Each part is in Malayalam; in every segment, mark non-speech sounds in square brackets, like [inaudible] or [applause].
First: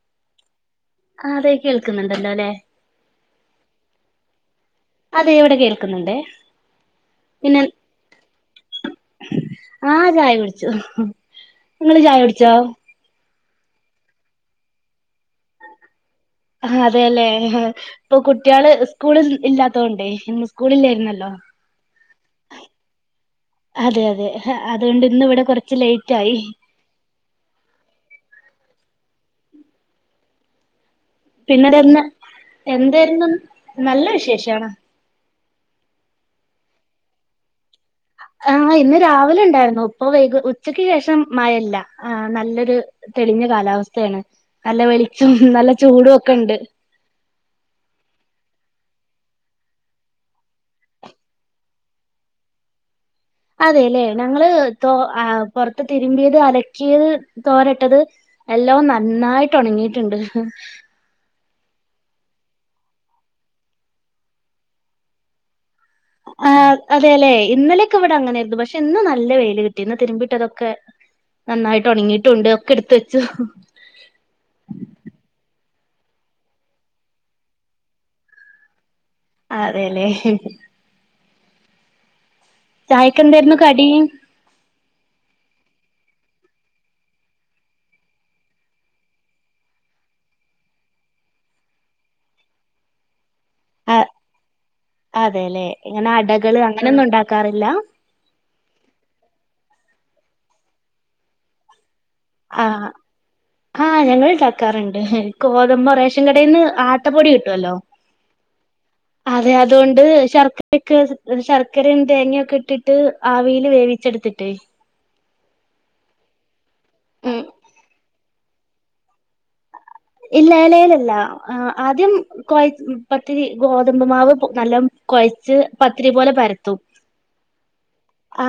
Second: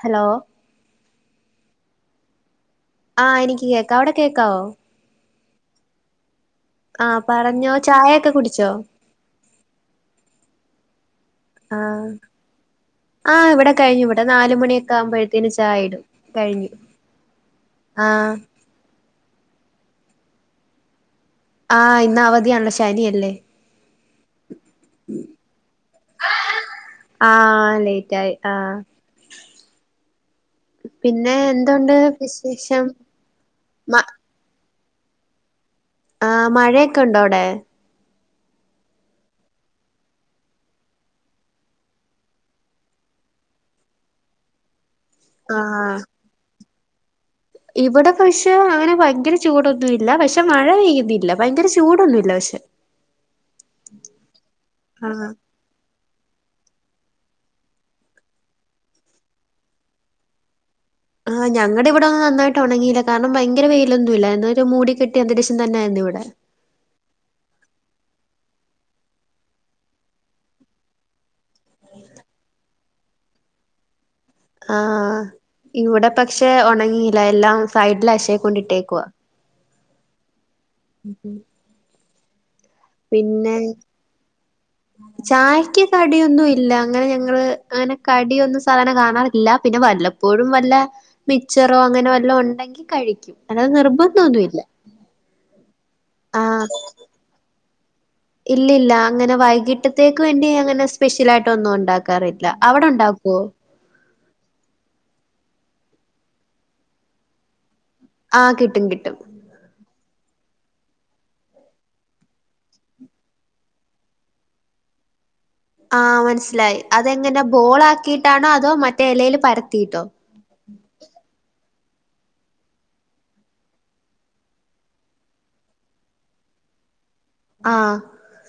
ഹലോ ആ അതേ കേൾക്കുന്നുണ്ടല്ലോല്ലെ ആ എനിക്ക് കേക്കാം അവിടെ കേക്കാവോ? അതെ ഇവിടെ കേൾക്കുന്നുണ്ടേ ആഹ് പറഞ്ഞോ ചായൊക്കെ കുടിച്ചോ? ആ ചായ കുടിച്ചു ങ്ങള് ആഹ് ചായ കുടിച്ചോ? ആഹ് ഇവിടെ കഴിഞ്ഞു വടെ നാലുമണിയൊക്കെ ആകുമ്പഴത്തേന് ചായ ഇടും ആ കഴിഞ്ഞു അതെല്ലേ ഇപ്പൊ ആഹ് കുട്ടികള് സ്കൂളിൽ ഇല്ലാത്തോണ്ടേ ഇന്ന് സ്കൂളില്ലായിരുന്നല്ലോ ആഹ് ഇന്ന് അവധിയാണല്ലോ ശനിയല്ലേ അതെ അതെ അതുകൊണ്ട് ഇന്നിവിടെ കുറച്ച് ലേറ്റ് ആയി ആ ലേറ്റ് ആയി ആ പിന്നെ എന്തൊണ്ട് പിന്നെതെന്ന് വിശേഷം എന്തായിരുന്നു മ നല്ല വിശേഷാണ് ആ മഴയൊക്കെ ഉണ്ടോ അവിടെ ആഹ ഇന്ന് രാവിലെ എ ണ്ടായിരുന്നു ഇപ്പ വൈക ഉച്ചക്ക് ശേഷം മഴല്ല ആ നല്ലൊരു തെളിഞ്ഞ കാലാവസ്ഥയാണ് നല്ല വെളിച്ചോ നല്ല ആഹ് ചൂടും ഒക്കെ ഉണ്ട് ഇവിടെ പക്ഷെ അങ്ങനെ ഭയങ്കര ചൂടൊന്നുമില്ല പക്ഷെ മഴ പെയ്യുന്നില്ല ഭയങ്കര ചൂടൊന്നുമില്ല പക്ഷെ അതെല്ലെ ഞങ്ങള് തോ ആഹ് പുറത്ത് തിരുമ്പിയത് അല ക്കിയത് തോരട്ടിത് എല്ലോം നന്നായിട്ട് ഉണങ്ങിട്ടുണ്ട് ആ ഞങ്ങടെ ഇവിടെ ഒന്ന് നന്നായിട്ട് ഒണങ്ങിയില്ല കാരണം ഭയങ്കര വെയിലൊന്നുല്ല എന്നൊരു മൂട കെട്ടി അന്തരീക്ഷം തന്നെയായിരുന്നു ഇവിടെ ആ അതെ അല്ലെ ഇന്നലെയൊക്കെ ഇവിടെ അങ്ങനേരുന്നു പക്ഷെ ഇന്ന് നല്ല വെയില് കിട്ടി ഇന്ന് തിരുമ്പിട്ടതൊക്കെ നന്നായിട്ട് ഉണങ്ങിട്ടുണ്ട് ഒക്കെ എടുത്ത വെച്ചു ആ ഇവിടെ പക്ഷെ ഒണങ്ങില്ല എല്ലാം സൈഡിൽ അഷേ കൊണ്ടിട്ടേക്കുവ അതെല്ലേ ഉം ചായക്കെന്താരുന്നു കടി ചായക്ക് കടിയൊന്നും ഇല്ല അങ്ങനെ ഞങ്ങള് അങ്ങനെ കടിയൊന്നും സാധാരണ കാണാറില്ല പിന്ന വ വല്ലപ്പോഴും വല്ല മിച്ചറോ അങ്ങനെ വല്ല ഒണ്ടെങ്കി കഴിക്കും അങ്ങന ആഹ് നിർബന്ധോന്നു ല്ല അതേല്ലേ. ഇങ്ങനെ ആ അടകള് അങ്ങനെയൊന്നും ഉണ്ടാക്കാറില്ല? ഇല്ലില്ല അങ്ങനെ വൈകിട്ടത്തേക്ക് വേണ്ടി അങ്ങനെ സ്പെഷ്യൽ ആയിട്ട് ഒന്നും ഒണ്ടാക്ക റില്ല അവിടെ ഒണ്ടാക്കുവോ ക്കാറുണ്ട് കോതമ്പ് റേഷൻ കടേന്ന് ആട്ടപ്പൊടി കിട്ടുവല്ലോ ആ കിട്ടും കിട്ടും ണ്ട് ശർക്കരക്കൊ ആ മനസ്സിലായി ഉം അതെങ്ങനെ ബോൾ ആക്കിയിട്ടാണോ അതോ മറ്റേ എലയിൽ പര ഇല്ല എലേലല്ല ആ ആദ്യം കൊയ പത്തിരി ഗോതമ്പ്മാവ് നല്ല കൊയച്ച് പത്തിരി പോലെ പരത്തും ആഹ്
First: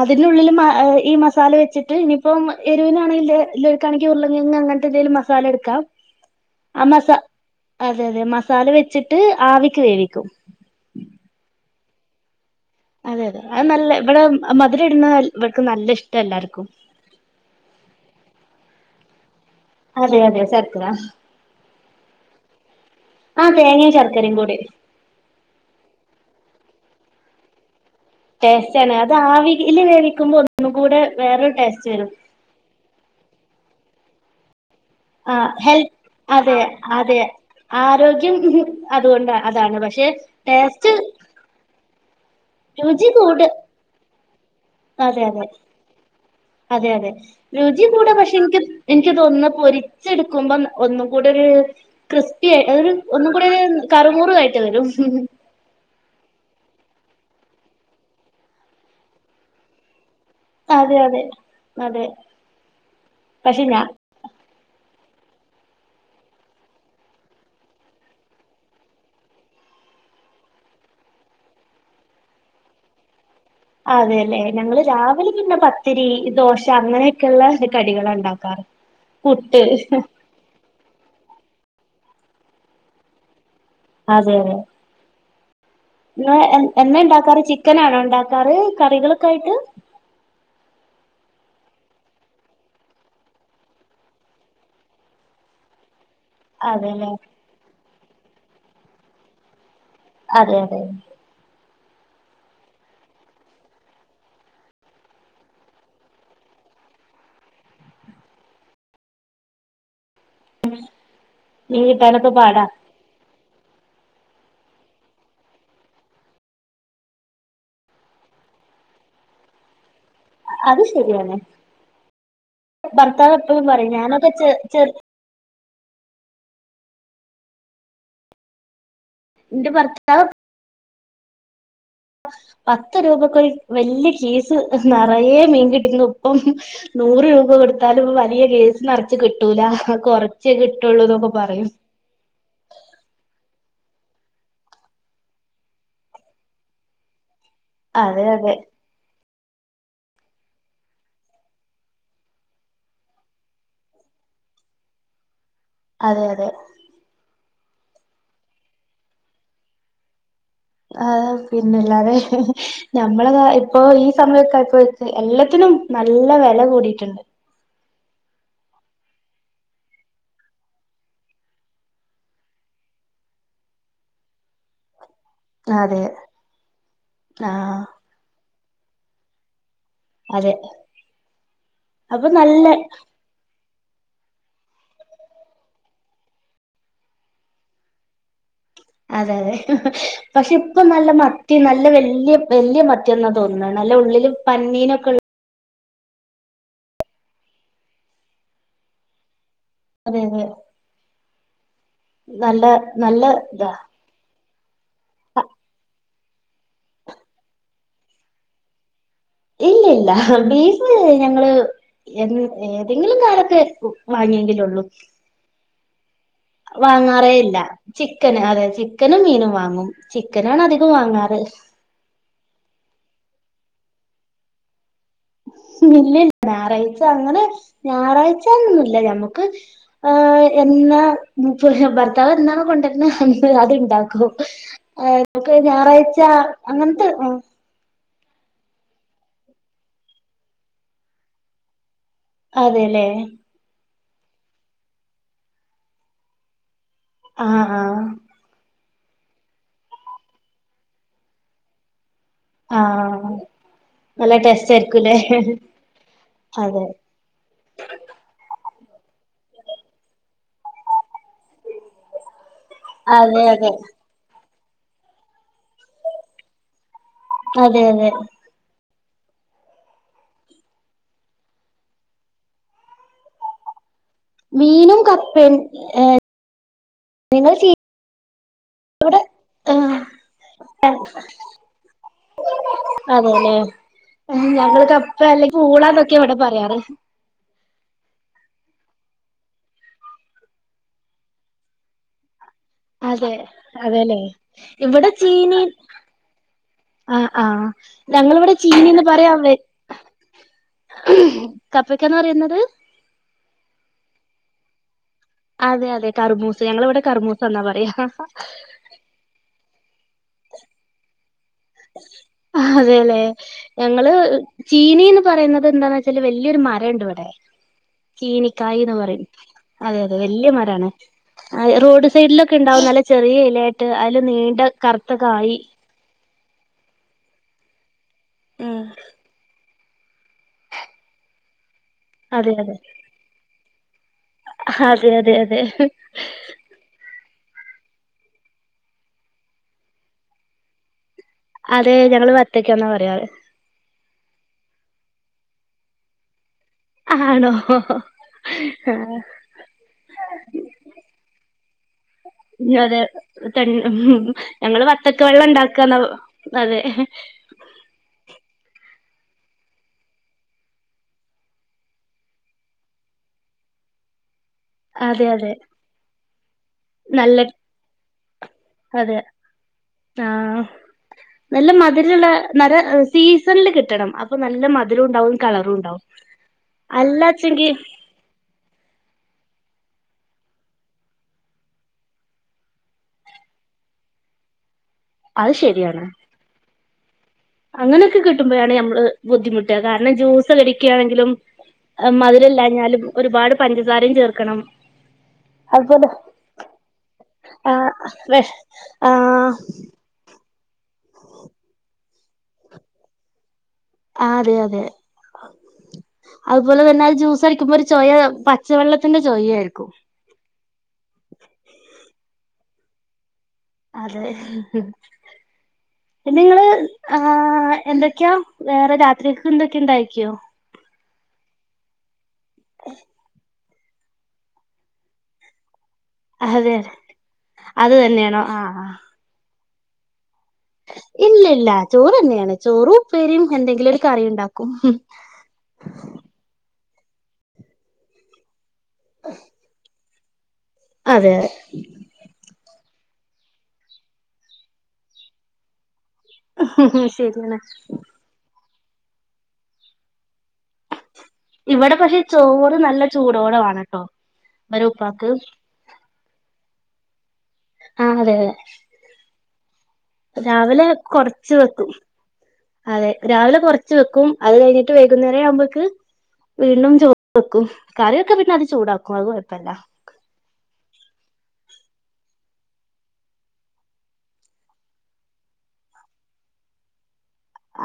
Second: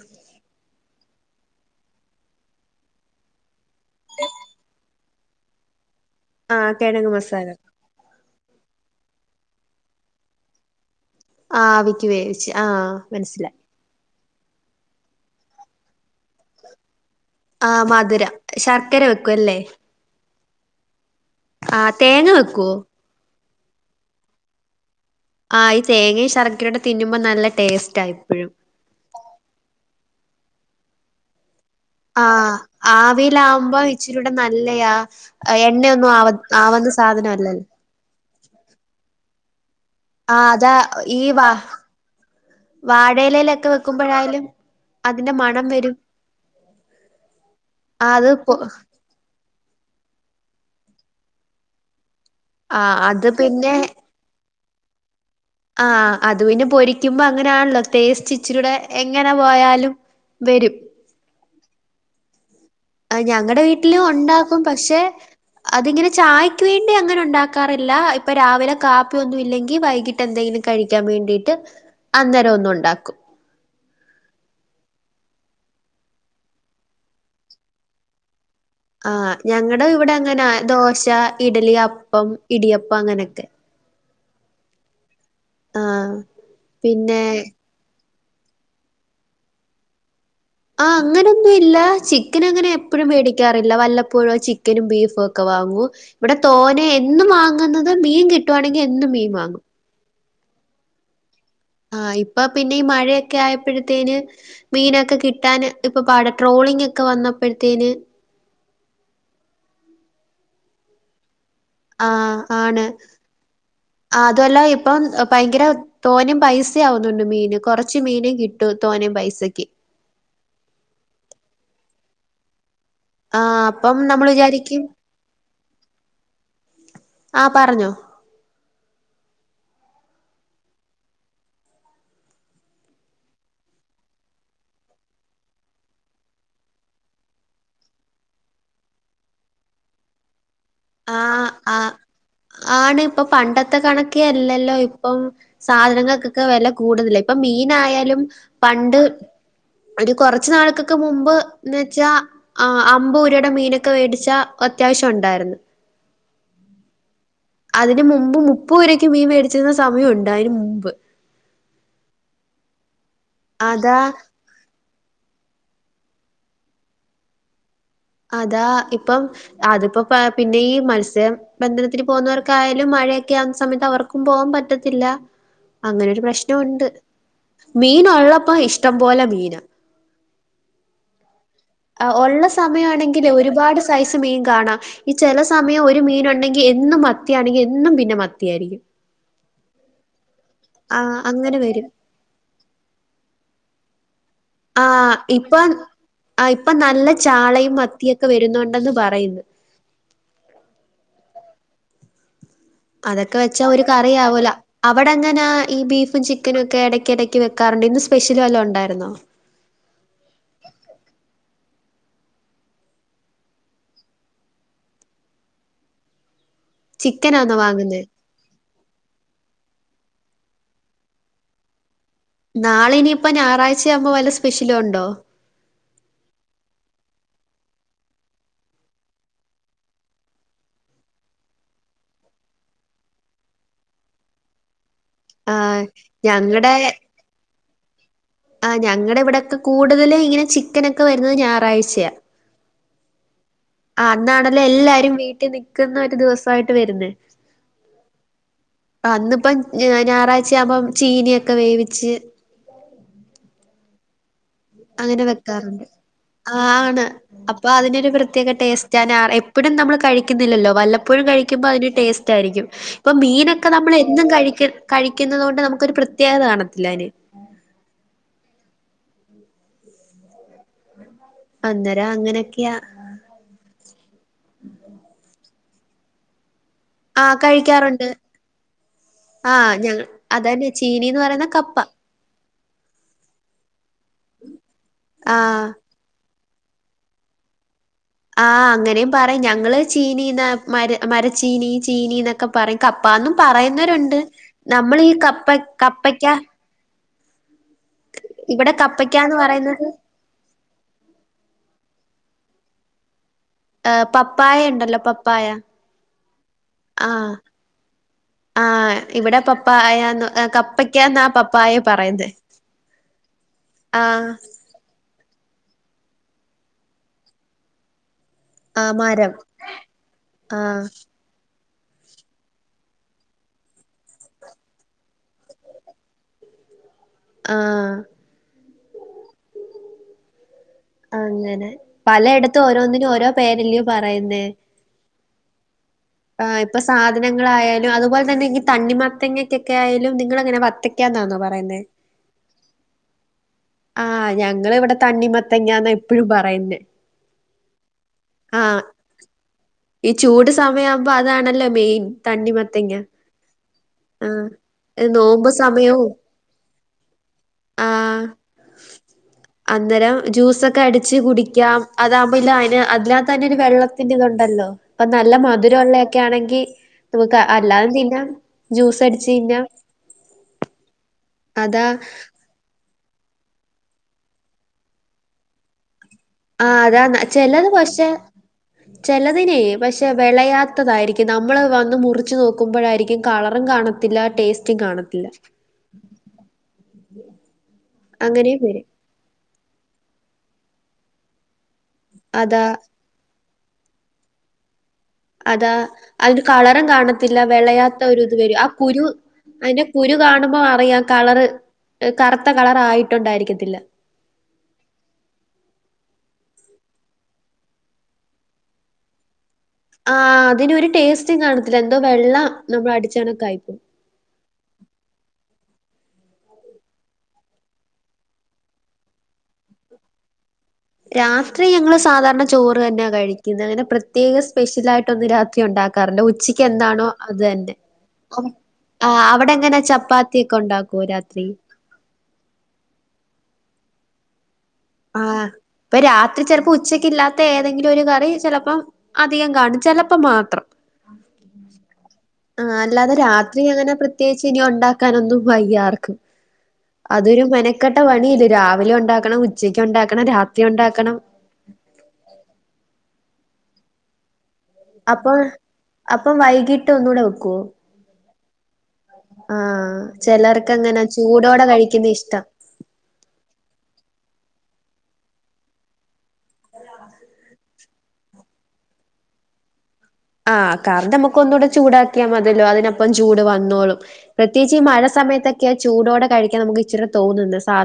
അതിനുള്ളിൽ മാ ഈ മസാല വെച്ചിട്ട് ഇനി ഇപ്പം എരുവിനാണെങ്കിൽ [unintelligible] ഉരുളങ്ങങ്ങ് അങ്ങനത്തെ എന്തെലും മസാല എടുക്കാം ആഹ് ആ മസ കിഴങ്ങ് മസാല അതെ അതെ മസാല വെച്ചിട്ട് ആവിക്ക് വേവിക്കും ആവിക്ക് വേവിച്ച് ആ അതെ അതെ മനസ്സിലായി അത് നല്ല ഇവിടെ മധുര ഇടുന്ന ഇവർക്ക് നല്ല ഇഷ്ടാ എല്ലാർക്കും ആ മധുരം ശർക്കര വെക്കുംല്ലേ അതെ അതെ ശർക്കര ആ തേങ്ങ വെക്കുവോ ആ തേങ്ങേ ശർക്കരേം കൂടി ആ ഈ തേങ്ങേ ശർക്കരുട തിന്നുമ്പ നല്ല ടേസ്റ്റ് ടേസ്റ്റ് ആണ് അത് ആവില് വേവിക്കുമ്പോ ഒന്നും കൂട വേറൊരു ടേസ്റ്റ് വരും ആ ആവിൽ ആവുമ്പ ഇച്ചരൂടെ നല്ല ആ [unintelligible] ഹെൽ എണ്ണയൊന്നും ആവ അതെ ആവുന്ന അതെ സാധനം അല്ലല്ലോ ആരോഗ്യം അതുകൊണ്ട അതാണ് പക്ഷെ ആ അതാ ടേസ്റ്റ് ഈ വാ രുചി വാഴ യിലേ കൂട് ലൊക്കെ വെക്കുമ്പഴായാലും അതെ അതിന്റെ അതെ മണം വരും അതെ അതെ രുചി കൂടെ ആഹ് അത് പക്ഷെ പൊ എനിക്ക് എനിക്ക് തോന്ന [unintelligible] എടുക്കുമ്പ ഒന്നും കൂടൊരു ക്രിസ്പി ആഹ് അത് ഒന്നും കൂടൊരു കറുമുറ് [unintelligible] ആ അത് പിന്നെ പൊരിക്കുമ്പോ അങ്ങനാണല്ലോ തേസ്ച്ചിരൂടെ എങ്ങനെ പോയാലും വരും അതെ അതെ അതെ ഞങ്ങടെ പക്ഷെ ഞാൻ വീട്ടിലും ഒണ്ടാക്കും പക്ഷെ അതിങ്ങനെ ചായക്ക് വേണ്ടി അങ്ങനെ ഒണ്ടാക്കാറില്ല ഇപ്പൊ രാവിലെ കാപ്പിയൊന്നും ഇല്ലെങ്കിൽ വൈകിട്ട് എന്തെങ്കിലും ക കഴിക്കാൻ വേണ്ടിട്ട് അന്നേരം ഒന്ന് ഒണ്ടാക്കും അതെല്ലെ ഞങ്ങള് രാവിലെ പിന്നെ പത്തിരി, ദോശ അങ്ങനെയൊക്കെയുള്ള കടികളാ ണ്ടാക്കാറ് ആഹ് ഞങ്ങടെ ഇവിടങ്ങനാ ദോശ, ഇഡലി അ പ്പം ഇടിയപ്പം അങ്ങനെക്കെ അതെയെ ആഹ് ഇന്ന് എന്ന പിന്നെ ഒണ്ടാക്കാറ് ചിക്കൻ ആണോ ഒ കറി കറികളൊക്കെ ആയിട്ട് ആ അങ്ങനൊന്നും ഇല്ല ചിക്കൻ അങ്ങനെ എപ്പോഴും മേടിക്കാറില്ല വല്ലപ്പോഴും ചിക്കനും ബീഫും ഒക്കെ വാ വാങ്ങൂ ഇവിടെ തോനെ അതെല്ലേ എന്നും വാങ്ങുന്നത് മീൻ കിട്ടുവാണെങ്കി എന്നും മീൻ വാങ്ങും അതെ അതെ ആ ഇപ്പൊ പിന്നെ ഈ മഴയൊക്കെ ആയപ്പോഴ്ത്തേന് മീനൊക്കെ കിട്ടാൻ ഇപ്പൊ പാടാ ട്രോള് ളിങ്ങക്കെ വന്നപ്പഴ്തേന്ന് ഉം മീൻ ആ കിട്ടാനൊക്കെ പാടാ ആണ് ആ അതുവല്ല ഇപ്പം പയങ്കര തോനേം പൈസയാവുന്നുണ്ട് മീന് കൊറച്ച് മീനേ കിട്ടു തോ നെ പൈസക്ക് അത് ശെരിയാണ് ഭർത്താവ് ആ എപ്പഴും പറയും അപ്പം നമ്മൾ ഞാനത് ചെ വിചാരിക്കും ചെറി ആ പറഞ്ഞോ എന്റെ ഭർത്താവ് പത്ത് രൂപക്ക് ഒരു വല്യ കേസ് നേറയെ മീൻ കിട്ടിരുന്നു ഇപ്പം നൂറ് രൂപ കൊടുത്താലും വലിയ കേസ് നെറച്ച് കിട്ടൂല കൊറ ച്ചെ കിട്ടുള്ളൂ ന്നൊക്കെ ആഹ് പറയും ത്ത കണക്കെ അല്ലല്ലോ ഇപ്പം സാധനങ്ങക്കൊക്കെ വെല കൂടുതലേ ഇപ്പൊ മീനായാലും അതെ അതെ പണ്ട് [unintelligible] ഒരു കൊറച്ച് നാൾക്കൾക്ക് മുമ്പ് എന്ന്ച്ചാ ആ അമ്പ് രുടെ മീനൊക്കെ വേടിച്ചാ അത്യാ ശ്യം ഒണ്ടാരുന്നു അതെ അതെ അതിന് മുമ്പ് മുപ്പരുപക്ക് മീൻ മേടിച്ചിരുന്ന സമയം ഒണ്ട് അയിന് മുമ്പ് പിന്നെല്ലാതെ ഞമ്മള ഇപ്പൊ അതാ ഈ സമയക്കെ പ്പോ എല്ലാത്തിനും നല്ല വെല കൂടിട്ടുണ്ട് അതാ ഇപ്പം അതിപ്പോ പിന്നെ ഈ മത്സ്യബന്ധനത്തിന് പോകുന്നവർക്കായാലും മ ഴയൊക്കെ ആകുന്ന സമയത്ത് അവർക്കും പോവാൻ പറ്റത്തില്ല അതെ അങ്ങനൊരു പ്രശ്നോം ഒണ്ട് ആഹ് മീൻ ഒള്ളപ്പോ ഇഷ്ടം പോലെ മീനാ അതെ ആ അപ്പൊ ഒള്ള നല്ല സമയ ആണെങ്കിലെ ഒരുപാട് സ സ് മീൻ കാണാം ഈ ചെല സമയം ഒരു മീൻ ഒണ്ടങ്കി എന്നും മത്തിയാണെങ്കി എന്നും പിന്നെ മ അതെ അതെ പക്ഷെ ഇപ്പൊ ആ നല്ല മത്തി അങ്ങനെ നല്ല വരും വല്യേ വല്യ മത്തിയാന്നാ തോന്നുന്നേ നല്ല ഉള്ളിലും ആഹ് ഇപ്പൊ ആ ഇപ്പൊ നല്ല ചാളയും മത്തിയൊക്കെ വരുന്നുണ്ടെന്ന് പറയുന്നു അതെ അതെ നല്ല നല്ല അതൊക്കെ വെച്ചാ ഇതാ ഒരു കറിയവോല അവിടങ്ങന ഈ ബീഫും ചിക്കനുവെക്കെ എടക്ക് എടക്ക് വെക്കാറുണ്ട് ഇന്ന് സ്പെഷ്യലും വല്ലോ ഒണ്ടാരുന്നോ? ഇല്ല ഇല്ല ബീഫ് ഞങ്ങള് എ ഏതെങ്കിലും കാലത്ത് വാങ്ങിയെങ്കില ഒള്ളൂ വാങ്ങാറേ ഇല്ല ചിക്കനാന്നോ വാങ്ങുന്നേ ചിക്കന് അതെ ചിക്കനും മീനും വാങ്ങും ചിക്കനാണ് അധികോം വാങ്ങാറ് നാളെ ഇനിപ്പോ ഞാറാഴ്ചയാവുമ്പോ വല്ല സ്പെഷ്യലും ഒണ്ടോ [unintelligible] ഇല്ലില്ല ഞാറാഴ്ച അങ്ങനെ ഞാറാഴ്ച്ചന്ന് ന്നുവില്ല ഞമ്മുക്ക് ആഹ് എ ന്ന മുപ്പ- ഭർത്താവ് എന്തണ കൊണ്ടെർ ണ് അതിണ്ടാക്കും ഏ -മക്ക് ആ ഞായറാഴ്ച്ച ഞങ്ങടെ അങ്ങൻത്തെ അ് ആ ഞങ്ങടെവിടൊക്കെ കൂടുതൽ ഇങ്ങനെ ചിക്കനൊക്കെ വരുന്നത് ഞായറാഴ്ചയ അതെ ലേ ആ അന്നാണല്ലോ എല്ലാരും വീട്ടിൽ നിക്കുന്ന ഒരു ദിവസമായി- ആഹാഹ് അന്നിപ്പം ഞായറാഴ്ചയാകുമ്പം ചീനിയൊക്കെ വേവിച്ച് ആഹ് നല്ല ടേസ്- അങ്ങനെ വെക്കാറുണ്ട്. ആ അതെ ആണ് അപ്പൊ അതിനൊരു പ്രത്യേക ടേസ്- ഞാൻ എപ്പോഴും നമ്മൾ [unintelligible] എപ്പൊയും നമ്മൾ ഞാന എപ്പയും നമ്മൾ കഴിക്കുന്നില്ലല്ലോ. വല്ലപ്പോഴും കഴിക്കുമ്പോ അതിന് ടേസ്റ്റായിരിക്കും ഇപ്പൊ അതെ മീനൊക്കെ അതെ നമ്മളെന്നും കഴിക്ക് കഴിക്കുന്നുന്നത് കൊണ്ട് നമുക്കൊരു പ്രത്യേകത കാണത്തില്ല അയ്ന് അതെ അതെ അന്നേരം അങ്ങനൊക്കെയാ വീനും കപ്പേം എ ആ കഴിക്കാറുണ്ട് ആഹ ആഹ് ഞങ്ങ- അതന്നെ ചീനീന്ന് പറയുന്ന കപ്പ അതേലെ ഞങ്ങൾ കപ്പ ആ അല്ലെങ്കിൽ ഊളാന്നൊക്കെ ഇവിടെ പറ- ഏറിം ആ അങ്ങനെയും പറിം. ഞങ്ങള് ചീനീന്ന് മരച്ചീനി ചീനീന്നൊക് ക്കെ പറയും അതെ കപ്പാന്നും പറയുന്നവരുണ്ട്. അതെല്ലേ നമ്മൾ ഈ കപ്പ കപ്പക്കാ അഹ് ആഹ ഞങ്ങളിവിടെ ചീനീന്ന് പറയാ- കപ്പയ്ക്കാന്ന് പറയുന്നത് ഉം കപ്പക്കാന്ന് പറയുന്നത് എ് എ പപ്പായ ഉണ്ടല്ലോ പപ് പായ. അതെ അതെ കർമൂസ് ഞങ്ങളിവിടെ ആഹ്. കർമൂസ എന്നാ പറയാ ആ ഇവിടെ പപ് പ്പായന്ന് കപ്പക്കാന്നാ പപ് അതേലേ ഞങ്ങള് ആഹ് ചീനീന്ന് പറയുന്നതന്താന്നെച്ചാല് വല്യൊരു മരംണ്ടിവ്ടെ ആഹ് ചീനിക്കായിന്ന് പറയും. മരം അതെയതെ വല്യ ആഹ് മരാണ് റോഡ് സൈഡിലൊക്കെ ഉണ്ടാവും. നല്ല ചെറിയ ഇലയായിട്ട് അതില് നീണ്ട കറുത്ത കായി ആഹ് ഉം അങ്ങനെ അതെ പലയിടത്തും അതെ ഓരോന്നിനും ഓരോ പേരിലും പറയുന്നേ അതെ അതെ അതെ -ങ്ങളായാലും അതുപോലെത്തന്നെ ഈ തണിമത്തങ്ങക്കെ ആയാലും നിങ്ങൾങ്ങനെ വത്തക്ക് അതെ ഞങ്ങള് വത്തക്കാന്നാ പറയാറ് ആഹ് ഞങ്ങളിവിടെ തണ്ണിമത്തങ്ങാന്ന എപ്പോഴും പറയുന്നെ ആണോ ആഹ് ഈ ചൂട് സമയം ആവുമ്പോ അതാണല്ലോ മെയിൻ തണ്ണിമത്തങ്ങ. അതെ ത- ഉം ആഹ് ഞങ്ങള് ഈ വത്തക്ക വെള്ളം നോമ്പ് ഉണ്ടാക്കാന്ന സമയവും അതെ ആഹ് [inaudible] അന്നെരം ജ്യൂസൊക്കെ അടിച്ച് കുടിക്കാം. അതാകുമ്പോല്ല അതിന് അതിനകത്തന്നെ ഒരു വെള്ളത്തിൻ്റെതുണ്ടല്ലോ പ്പൊ അതെ നല്ല അതെ മധുരമള്ളൊക്കെയാണെങ്കി നമുക്ക് നല്ല അല്ലാതെം തിന്നാ. ജ്യൂസ് അതെ അടിച്ചി-ന്നാ ആഹ് നല്ല മധുരള്ള നല്ല സീസണില് കിട്ടണം. അപ്പൊ നല്ല മധുരോം ണ്ടാവും കളറും ണ്ടാവും ആഹ അതാന്ന ചിലത് പക്ഷേ ചിലത് -ലതിനെ പക്ഷെ വിളയാത്തതായിരിക്കും. നമ്മൾ വന്ന് മുറിച്ച് നോക്കുമ്പോഴായിരിക്കും കളറും കാണത്തില്ല ടേസ്റ്റി കാണുന്നത് അത് ശെരിയാണ് അങ്ങനെയൊക്കെ അങ്ങനെയും കിട്ടുമ്പോഴാണ് വരും നഞമ്മള് ബുദ്ധിമുട്ടുക കാരണം ജ്യൂസ് കടിക്കുകയാണെങ്കിലും അതാ മതിരല്ല്യാഞ്ഞാലും ഒരുപാട് പഞ്ചസാരയും ചേർക്കണം അതാ അതുപോലെ അതിന് കളറും കാണത്തില്ല ആഹ് വിളയാത്ത ഒ ഇത് വെഷ് വരും ആ കുരു ആഹ് അതിന്റെ കുരു കാണുമ്പോ അറിയാം കളറ് കറുത്ത കളർ ആയിട്ടുണ്ടായിരിക്കത്തില്ല ആ അതെ അതെ അതുപോലെ തന്നെ അത് ജ്യൂസ് അടിക്കുമ്പോ ഒരു ചൊയ പച്ചവെള്ളത്തിന്റെ ചൊയായിരിക്കും ആ അതിനൊരു ടേസ്റ്റും കാണത്തില്ല എന്തോ വെള്ളം നമ്മൾ അടിച്ചെണക്ക ആയിും അതെ നിങ്ങള് ആ എന്തൊക്കെയാ വേറെ രാത്രിക്ക എന്തൊക്കെയ ഇണ്ടായിക്കോ രാത്രി ഞങ്ങള് സാധാരണ ചോറ് തന്നെയാ കഴിക്കുന്നത് അങ്ങനെ പ്രത്യേക സ്പെഷ്യൽ ആയിട്ട ഒന്ന് രാത്രി ഉണ്ടാക്ക അതെ ഉച്ചക്ക്ന്താണോ അത് തന്നെ അത് തന്നെയാണോ ആ ആ അവിടെങ്ങെപ്പാത്തി ഇല്ല ഇല്ല ചോറ് തന്നെയാണ് ചോറും ഉപ്പേരിയും എന്തെങ്കിലും ഒരു കറിയ ഉണ്ടാക്ക ആഹ ഇപ്പൊ രാത്രി ചെലപ്പോ ഉച്ചക്ക് ല്ലാത്ത ഏതെങ്കിലും ഒരു കറി ചിലപ്പോ അധികം കാണും ചിലപ്പോ മാത്രം അതെ അതെ ആ അല്ലാതെ രാത്രി അങ്ങനെ പ്രത്യേകിച്ച് ഇനി ഉണ്ടാക്കാനൊന്നും വയ്യ ആർക്കും അതൊരു ശരിയാണ് മെനക്കെട്ട പണില്ല രാവിലെ ഉണ്ടാക്കണം ഉച്ചക്ക് ഉണ്ടാക്കണം രാത് ഇവിടെ പക്ഷെ ചോറ് നല്ല ചൂടോടെ വാണട്ടോ വരെ ഉപ്പാക്ക് അപ്പൊ അപ്പം വൈകിട്ട് ഒന്നൂടെ വെ ആഹ് അതെ അതെ ആഹ് ചെലർക്ക് രാവിലെ അങ്ങനെ കൊറച്ച് ചൂടോടെ വെക്കും കഴിക്കുന്ന ഇഷ്ടം അതെ രാവിലെ കൊറച്ച് വെക്കും അത് കഴിഞ്ഞിട്ട് വൈകുന്നേരം ആവുമ്പേക്ക് വീണ്ടും ചോർ വെക്കും കറിയൊക്കെ പിന്നെ അത് ചൂടാക്കും അത് കുഴപ്പില്ല ആഹ് കറി നമുക്ക് ഒന്നുകൂടെ ചൂടാക്കിയാൽ മതില്ലോ അതിനൊപ്പം ചൂട് വന്നോളും പ്രത്യേകിച്ച് ഈ മഴ സ സമയത്തൊക്കെ ചൂടോടെ കഴിക്കാൻ നമുക്ക് ഇച്ചിര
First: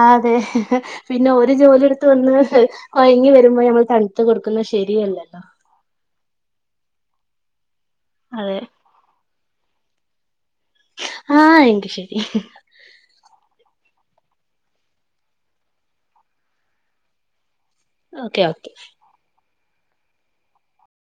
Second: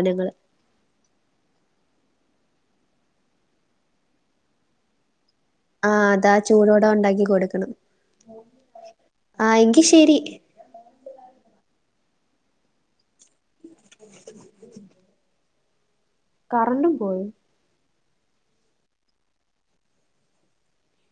ആഹ് അതെ പിന്നെ ഒരു ജോലി എടുത്ത് വന്ന് കൊയ്ങ്ങി വരുമ്പോ നമ്മൾ തണുത്ത് കൊടുക്കുന്നത് ശരിയല്ലല്ലോ ആഹ് അതാ ചൂടോടെ ഉണ്ടാക്കി കൊടുക്കണം അതെ ആഹ് എങ്കി ശരി ആ എങ്കി ശരി കറണ്ടും പോയി ഓക്കെ ഓക്കെ